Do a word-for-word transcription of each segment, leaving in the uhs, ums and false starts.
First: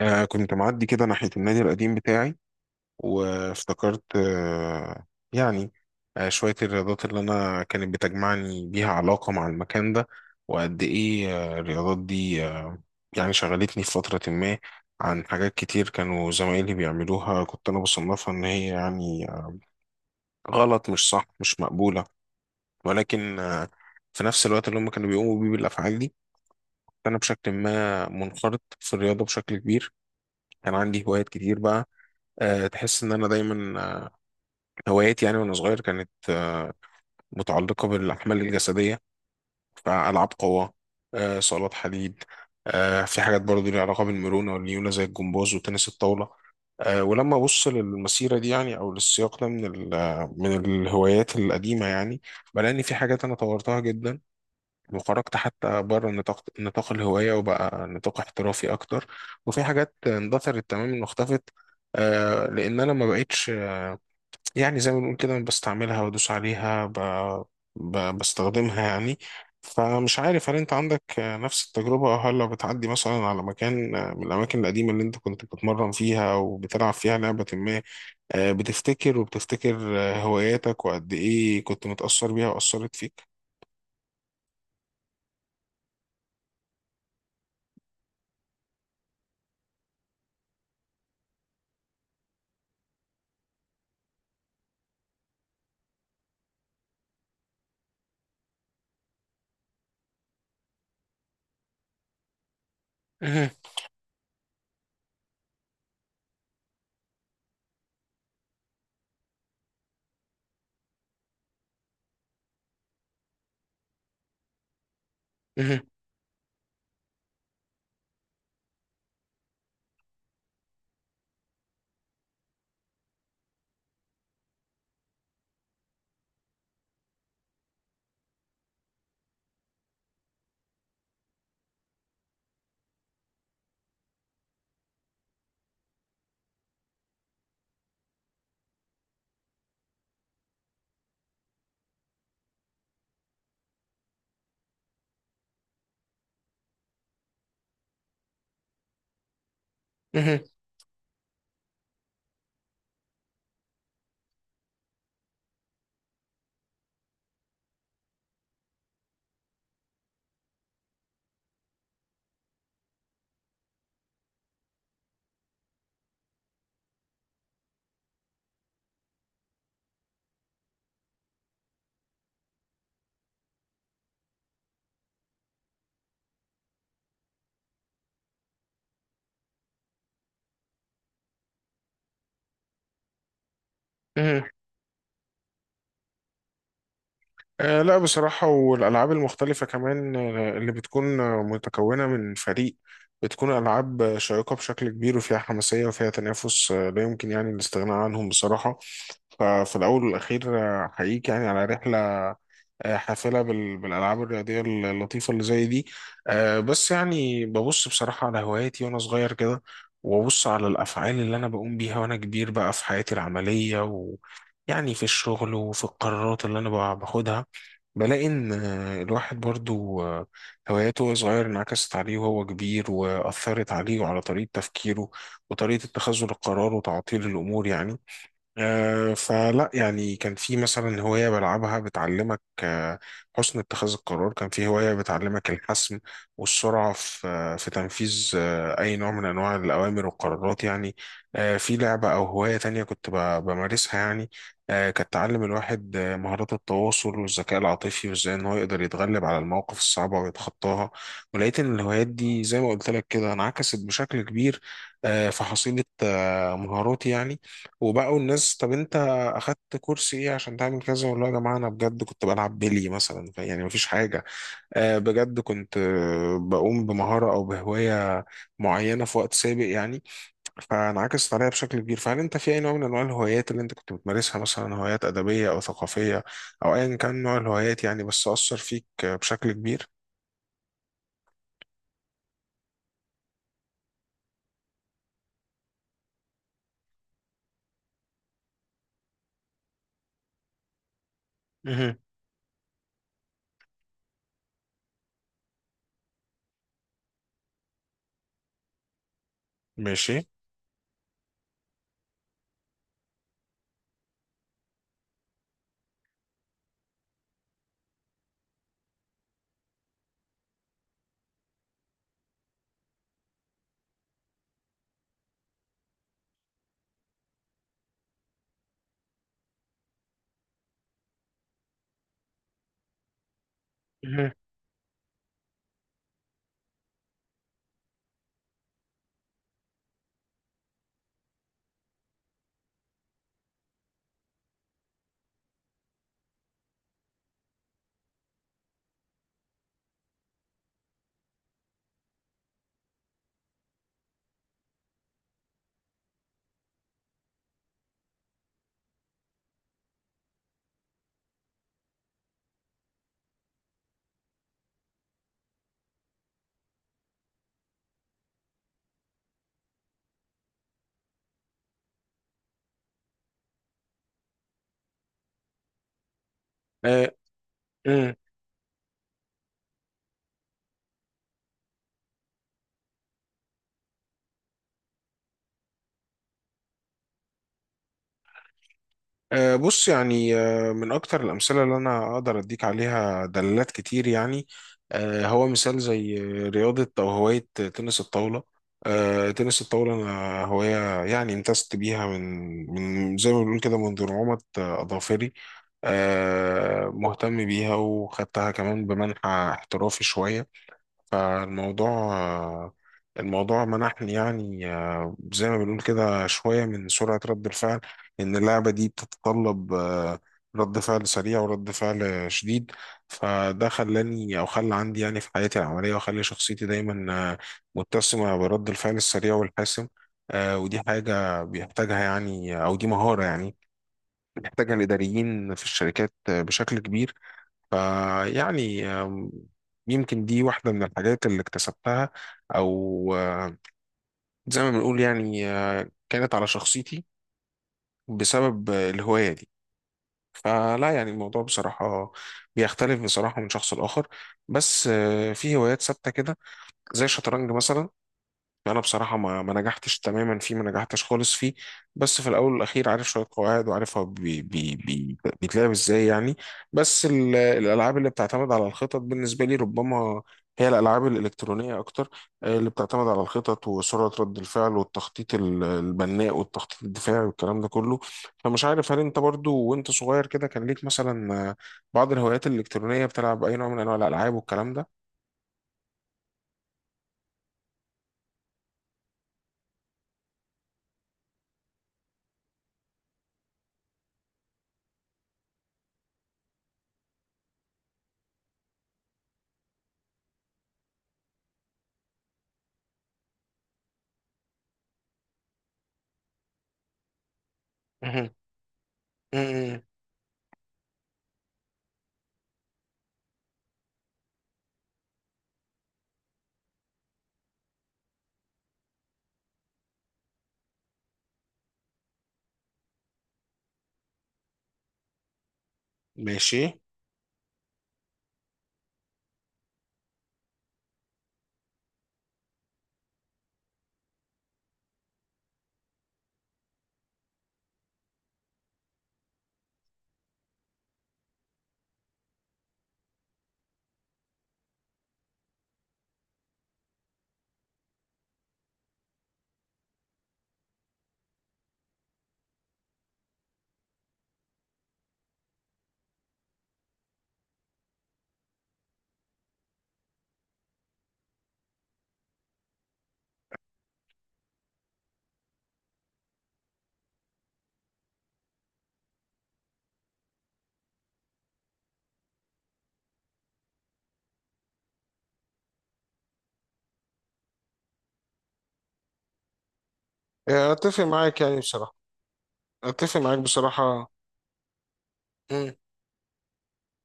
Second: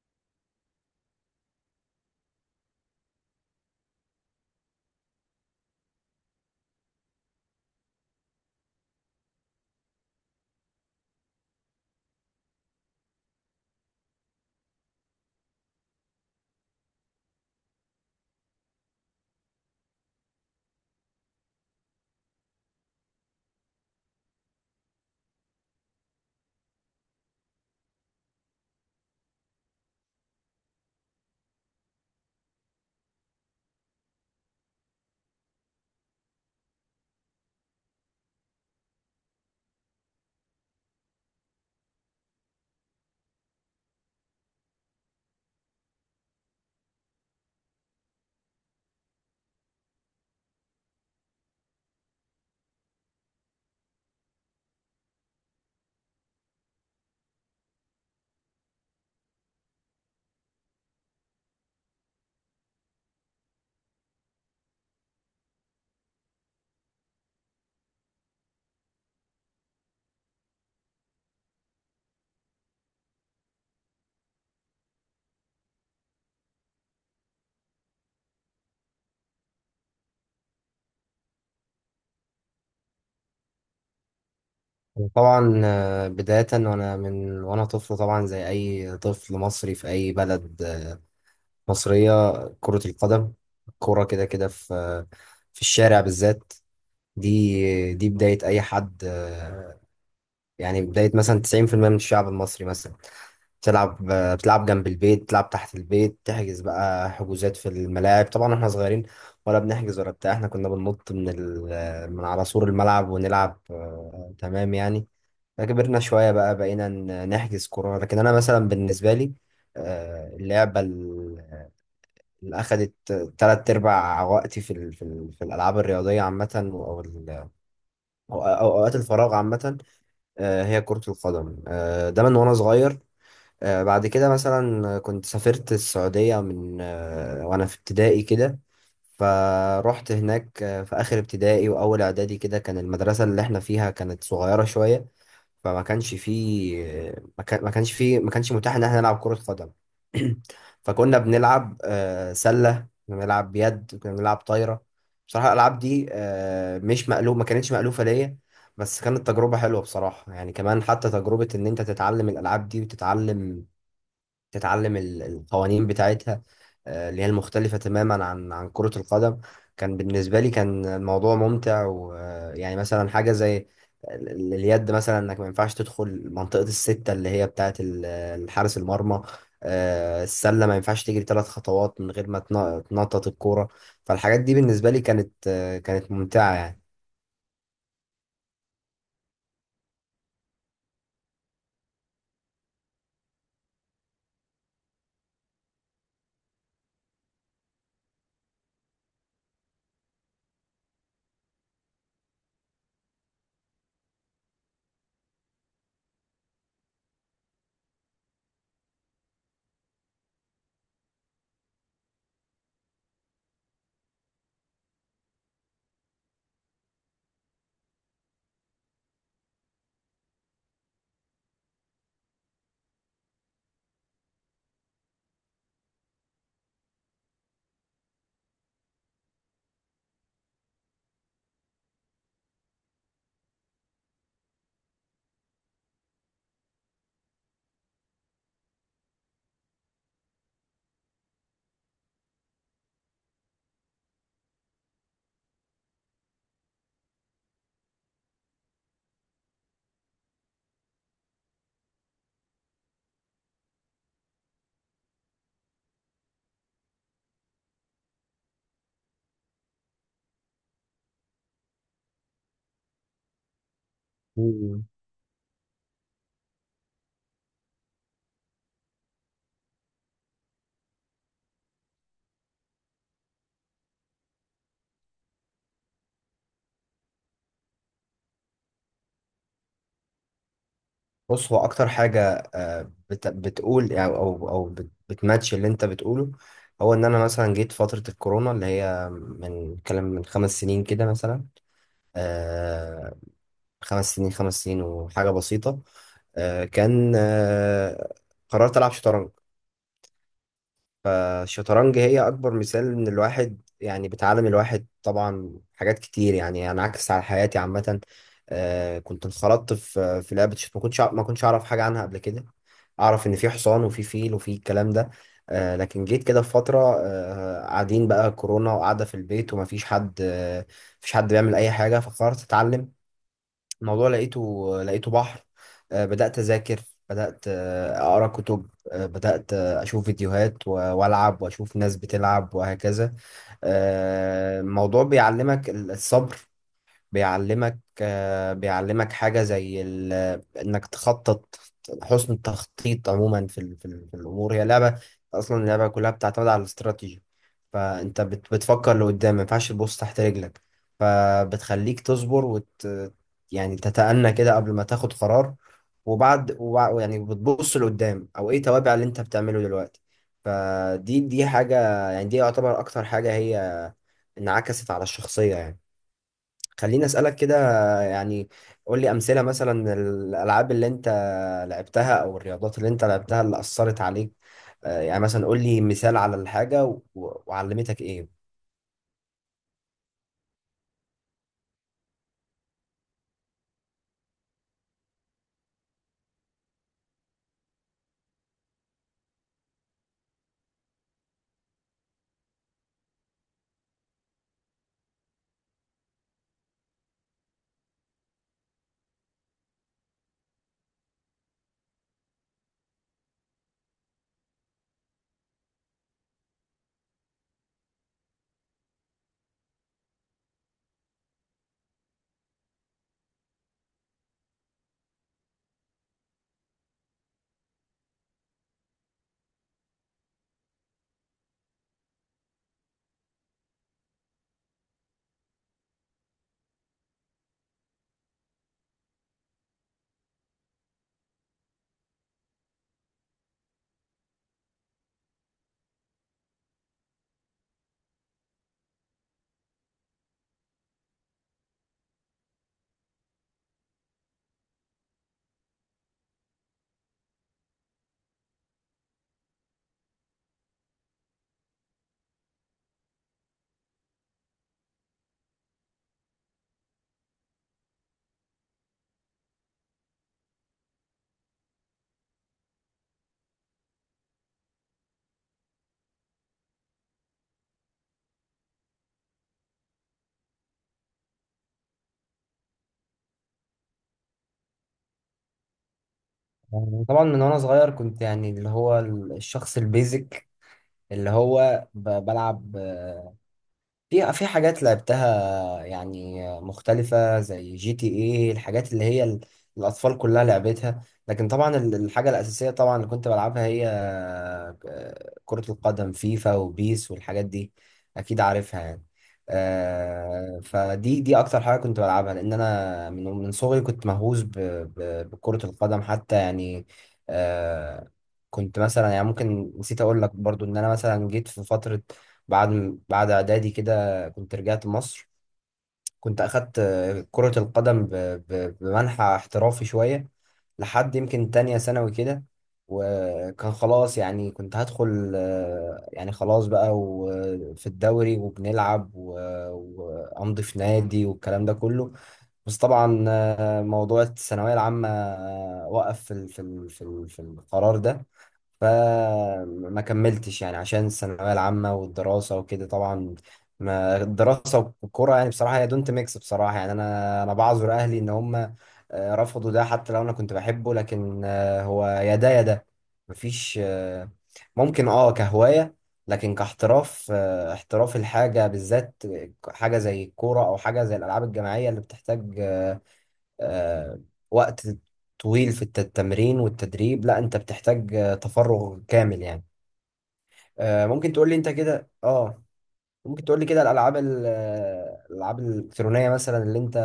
آه كنت معدي كده ناحية النادي القديم بتاعي، وافتكرت آه يعني آه شوية الرياضات اللي أنا كانت بتجمعني بيها علاقة مع المكان ده، وقد إيه آه الرياضات دي آه يعني شغلتني في فترة ما عن حاجات كتير كانوا زمايلي بيعملوها، كنت أنا بصنفها إن هي يعني غلط، مش صح، مش مقبولة. ولكن آه في نفس الوقت اللي هم كانوا بيقوموا بيه بالأفعال دي، أنا بشكل ما منخرط في الرياضة بشكل كبير. كان عندي هوايات كتير بقى. آه، تحس ان انا دايما آه، هواياتي يعني وانا صغير كانت آه، متعلقه بالاحمال الجسديه، فالعاب قوه، آه، صالات حديد. آه، في حاجات برضو ليها علاقه بالمرونه والليونه زي الجمباز وتنس الطاوله. آه، ولما ابص للمسيره دي يعني او للسياق ده من ال- آه، من الهوايات القديمه يعني، بلاقي ان في حاجات انا طورتها جدا وخرجت حتى بره نطاق نطاق الهوايه وبقى نطاق احترافي اكتر، وفي حاجات اندثرت تماما واختفت. آه، لان انا ما بقتش يعني زي ما بنقول كده بستعملها، بدوس عليها، ب... ب... بستخدمها يعني. فمش عارف هل انت عندك آه، نفس التجربة، او هل لو بتعدي مثلا على مكان آه، من الأماكن القديمة اللي انت كنت بتتمرن فيها وبتلعب فيها لعبة ما، آه، بتفتكر وبتفتكر آه، هواياتك وقد ايه كنت متأثر بيها وأثرت فيك؟ طبعا، آه، بداية وأنا من وأنا طفل، طبعا زي أي طفل مصري في أي بلد آه، مصرية. كرة القدم. كرة كده كده، في آه، في الشارع بالذات. دي دي بداية أي حد. آه، يعني بداية مثلا تسعين في المية من الشعب المصري مثلا مهم. بتلعب. آه، بتلعب جنب البيت، بتلعب تحت البيت، تحجز بقى حجوزات في الملاعب. طبعا احنا صغيرين، ولا بنحجز ولا بتاع، احنا كنا بننط من ال... من على سور الملعب ونلعب. آه، تمام يعني. مهم. كبرنا شوية بقى، بقينا ن- نحجز كورة، لكن أنا مثلا بالنسبة لي، آه، اللعبة ال- اللي أخدت تلات أرباع وقتي في ال- في ال- في الألعاب الرياضية عامة، أو ال- أو أو أوقات الفراغ عامة، آه، هي كرة القدم. آه، ده من وأنا صغير. آه، بعد كده مثلا كنت سافرت السعودية، من آه، وأنا في ابتدائي كده. فروحت هناك آه، في آخر ابتدائي وأول إعدادي كده. كان المدرسة اللي إحنا فيها كانت صغيرة شوية، فما كانش فيه، آه، ما كان- ما كانش فيه، ما كانش متاح إن إحنا نلعب كرة قدم. فكنا بنلعب آه، سلة، كنا بنلعب يد، كنا بنلعب طايرة. بصراحة الألعاب دي آه، مش مألوف، ما كانتش مألوفة ليا، بس كانت تجربة حلوة بصراحة. يعني كمان حتى تجربة إن أنت تتعلم الألعاب دي وتتعلم، تتعلم ال- القوانين بتاعتها، آه، اللي هي المختلفة تماما عن عن كرة القدم. كان بالنسبة لي كان الموضوع ممتع. ويعني مثلا حاجة زي ال- ال- اليد، مثلا انك ما ينفعش تدخل منطقة الستة اللي هي بتاعة ال- الحارس المرمى. آه، السلة ما ينفعش تجري ثلاث خطوات من غير ما تن- تنطط الكورة. فالحاجات مهم. دي بالنسبة لي كانت، آه، كانت ممتعة آه لا بصراحة، والألعاب المختلفة كمان آه، اللي بتكون آه، متكونة من فريق بتكون ألعاب آه، شيقة بشكل كبير وفيها حماسية وفيها تنافس آه، لا يمكن يعني الاستغناء عنهم بصراحة. ففي الأول والأخير آه، أحييك يعني على رحلة آه، حافلة بال- بالألعاب الرياضية اللطيفة اللي زي دي. آه، بس يعني ببص بصراحة على هواياتي وأنا صغير كده، وأبص على الأفعال اللي أنا بقوم بيها وأنا كبير بقى في حياتي العملية، ويعني في الشغل وفي القرارات اللي أنا بع- باخدها. بلاقي إن آه، الواحد برضو آه، هواياته وهو صغير انعكست عليه وهو كبير، وأثرت عليه وعلى طريقة تفكيره وطريقة اتخاذه للقرار وتعطيل الأمور يعني. آه، فلا يعني كان في مثلا هواية بلعبها بتعلمك آه، حسن اتخاذ القرار، كان في هواية بتعلمك الحسم والسرعة في آه، في تنفيذ آه، أي نوع من أنواع الأوامر والقرارات يعني. آه، في لعبة أو هواية تانية كنت ب- بمارسها يعني آه، كانت تعلم الواحد آه، مهارات التواصل والذكاء العاطفي، وإزاي إن هو يقدر يتغلب على المواقف الصعبة ويتخطاها. ولقيت إن الهوايات دي زي ما قلت لك كده انعكست بشكل كبير آه، في حصيلة آه، مهاراتي يعني. وبقوا الناس، طب انت اخدت كورس ايه عشان تعمل كذا؟ والله يا جماعه، انا بجد كنت بلعب بيلي مثلا، ف- يعني مفيش حاجه يعني. آه بجد كنت آه، بقوم بمهاره او بهوايه معينه في وقت سابق يعني، فانعكست عليا بشكل كبير. فهل انت في اي نوع من انواع الهوايات اللي انت كنت بتمارسها، مثلا هوايات ادبيه او ثقافيه او ايا كان نوع الهوايات يعني، بس اثر فيك آه، بشكل كبير؟ بص، هو اكتر حاجه آه، بت- بتقول، او او او بت- بتماتش اللي انت بتقوله، هو ان انا مثلا جيت فتره الكورونا اللي هي من كلام من خمس سنين كده مثلا. مهم. آه، خمس سنين، خمس سنين وحاجه بسيطه. آه، كان آه، قررت العب شطرنج. ماشي فالشطرنج هي أكبر مثال إن الواحد، يعني بتعلم الواحد طبعا حاجات كتير، يعني أنا عكس على حياتي عامة. آه، كنت انخرطت في في لعبة الشط، ما كنتش أع- ما كنتش أعرف حاجة عنها قبل كده. أعرف إن في حصان وفي فيل وفي الكلام ده. آه، لكن جيت كده في فترة، آه، قاعدين بقى كورونا وقاعدة في البيت، ومفيش حد، آه، مفيش حد بيعمل أي حاجة، فقررت أتعلم الموضوع. مهم. لقيته لقيته بحر. آه، بدأت أذاكر، بدأت آه، أقرأ كتب، آه، بدأت آه، أشوف فيديوهات و- وألعب وأشوف ناس بتلعب وهكذا. آه، الموضوع بيعلمك ال- الصبر، بيعلمك، آه، بيعلمك حاجة زي ال- إنك تخطط. حسن التخطيط عموما في ال- في ال- في الأمور، هي لعبة أصلا، اللعبة كلها بتعتمد على الاستراتيجي. فأنت بت- بتفكر لقدام، ما ينفعش تبص تحت رجلك. فبتخليك تصبر وت يعني تتأنى كده قبل ما تاخد قرار، وبعد وبع- يعني بتبص لقدام، أو إيه توابع اللي أنت بتعمله دلوقتي. فدي دي حاجة، يعني دي يعتبر أكتر حاجة هي انعكست على الشخصية يعني. خليني أسألك كده، آه. يعني قول لي أمثلة، مثلا الألعاب اللي أنت لعبتها أو الرياضات اللي أنت لعبتها اللي أثرت عليك. آه، يعني مثلا قول لي مثال على الحاجة و- وعلمتك إيه. أه، بص يعني أه، من أكتر الأمثلة اللي أنا أقدر أديك عليها دلالات كتير يعني، أه، هو مثال زي رياضة أو هواية تنس الطاولة. أه، تنس الطاولة أنا هواية يعني امتزجت بيها من من زي ما بنقول كده منذ نعومة أظافري، أه، مهتم بيها وخدتها كمان بمنحى احترافي شوية. فالموضوع آه، الموضوع منحني يعني آه، زي ما بنقول كده شوية من سرعة رد الفعل. إن اللعبة دي بتتطلب آه، رد فعل سريع ورد فعل آه، شديد. فده خلاني أو خلى عندي يعني في حياتي العملية، وخلى شخصيتي دايما آه، متسمة برد الفعل السريع والحاسم. آه، ودي حاجة بيحتاجها يعني، أو دي مهارة يعني بيحتاجها الإداريين في الشركات آه، بشكل كبير. فيعني آم، يمكن دي واحدة من الحاجات اللي اكتسبتها، أو آه، زي ما بنقول يعني آه، كانت على شخصيتي بسبب آه، الهواية دي. فلا يعني الموضوع بصراحة بيختلف بصراحة من شخص لآخر. بس آه، في هوايات ثابتة كده زي الشطرنج مثلا، انا بصراحه ما ما نجحتش تماما فيه، ما نجحتش خالص فيه. بس في الاول والاخير عارف شويه قواعد، وعارف هو بي بي بي بيتلعب ازاي يعني. بس ال- الالعاب اللي بتعتمد على الخطط بالنسبه لي ربما هي الالعاب الالكترونيه اكتر. آه، اللي بتعتمد على الخطط وسرعه رد الفعل، والتخطيط ال- البناء والتخطيط الدفاعي والكلام ده كله. فمش عارف هل انت برضو وانت صغير كده كان ليك مثلا آه، بعض الهوايات الالكترونيه؟ بتلعب اي نوع من انواع الالعاب والكلام ده؟ يعني طبعا من وأنا صغير كنت، يعني اللي هو الشخص البيزك اللي هو ب- بلعب، آه، في في حاجات لعبتها يعني مختلفة زي جي تي ايه، الحاجات اللي هي ال- الأطفال كلها لعبتها. لكن طبعا ال- الحاجة الأساسية طبعا اللي كنت بلعبها هي آه، كرة القدم، فيفا وبيس والحاجات دي، مهم. أكيد عارفها يعني. مهم. آه، فدي دي أكتر حاجة كنت بلعبها، لأن أنا من من صغري كنت مهووس ب- ب- بكرة القدم حتى يعني. آه، كنت مثلا، يعني ممكن نسيت أقول لك برضو إن أنا مثلا جيت في فترة بعد بعد إعدادي كده كنت رجعت مصر. كنت ماشي أخدت آه، كرة القدم ب- ب- بمنحى احترافي شوية، لحد يمكن تانية ثانوي كده. وكان خلاص، يعني كنت هدخل، آه، يعني خلاص بقى، وفي الدوري وبنلعب و- وأمضي في نادي والكلام ده كله. بس طبعا آه، موضوع الثانوية العامة آه، وقف في ال- في ال- في ال- في القرار ده. فما كملتش، يعني عشان الثانوية العامة والدراسة وكده طبعا. ما الدراسة والكورة يعني بصراحة هي دونت ميكس بصراحة. يعني أنا أنا بعذر أهلي إن هم، آه، رفضوا ده، حتى لو أنا كنت بحبه، لكن آه، هو يا ده يا ده، مفيش آه، ممكن أه كهواية، لكن كاحتراف، آه، احتراف الحاجة بالذات، حاجة زي الكورة أو حاجة زي الألعاب الجماعية اللي بتحتاج، آه، آه، وقت طويل في الت- التمرين والتدريب، لا انت بتحتاج آه، تفرغ كامل يعني. يعني اتفق آه، ممكن معاك تقول لي يعني انت بصراحه. كده؟ اه اتفق معاك ممكن تقول لي كده، بصراحه. الالعاب ال- آه، الالعاب مم. الالكترونيه مثلا اللي انت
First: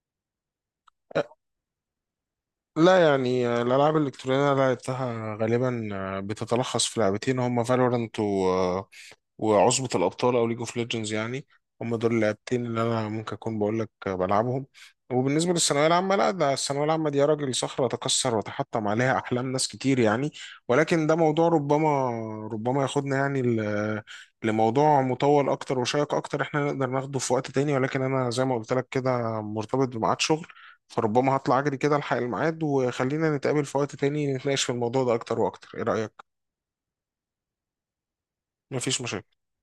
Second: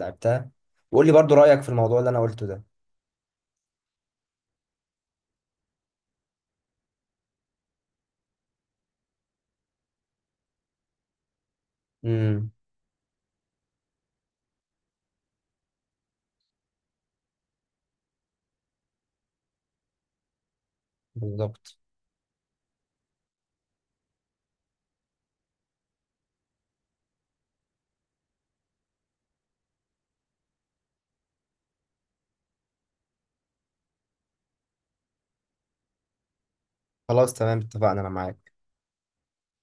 لعبتها، وقول لي برضو رايك في الموضوع اللي انا قلته ده. لا يعني آه، الالعاب الالكترونيه اللي لعبتها غالبا آه، بتتلخص في لعبتين، هما فالورنت وعصبة الأبطال أو ليج أوف ليجندز يعني. هم دول امم. اللعبتين اللي أنا ممكن أكون بقول لك بلعبهم. وبالنسبة للثانوية العامة، لا، ده الثانوية العامة دي يا راجل صخرة تكسر وتحطم عليها أحلام ناس كتير يعني. ولكن ده موضوع بالظبط. ربما، ربما ياخدنا يعني ل- لموضوع مطول أكتر وشيق أكتر، إحنا نقدر ناخده في وقت تاني. ولكن أنا زي ما قلت لك كده مرتبط بميعاد شغل، فربما هطلع أجري كده ألحق الميعاد، وخلينا نتقابل في وقت تاني نتناقش في الموضوع ده أكتر وأكتر. إيه رأيك؟ خلاص تمام، اتفقنا، انا معاك. مفيش مشاكل.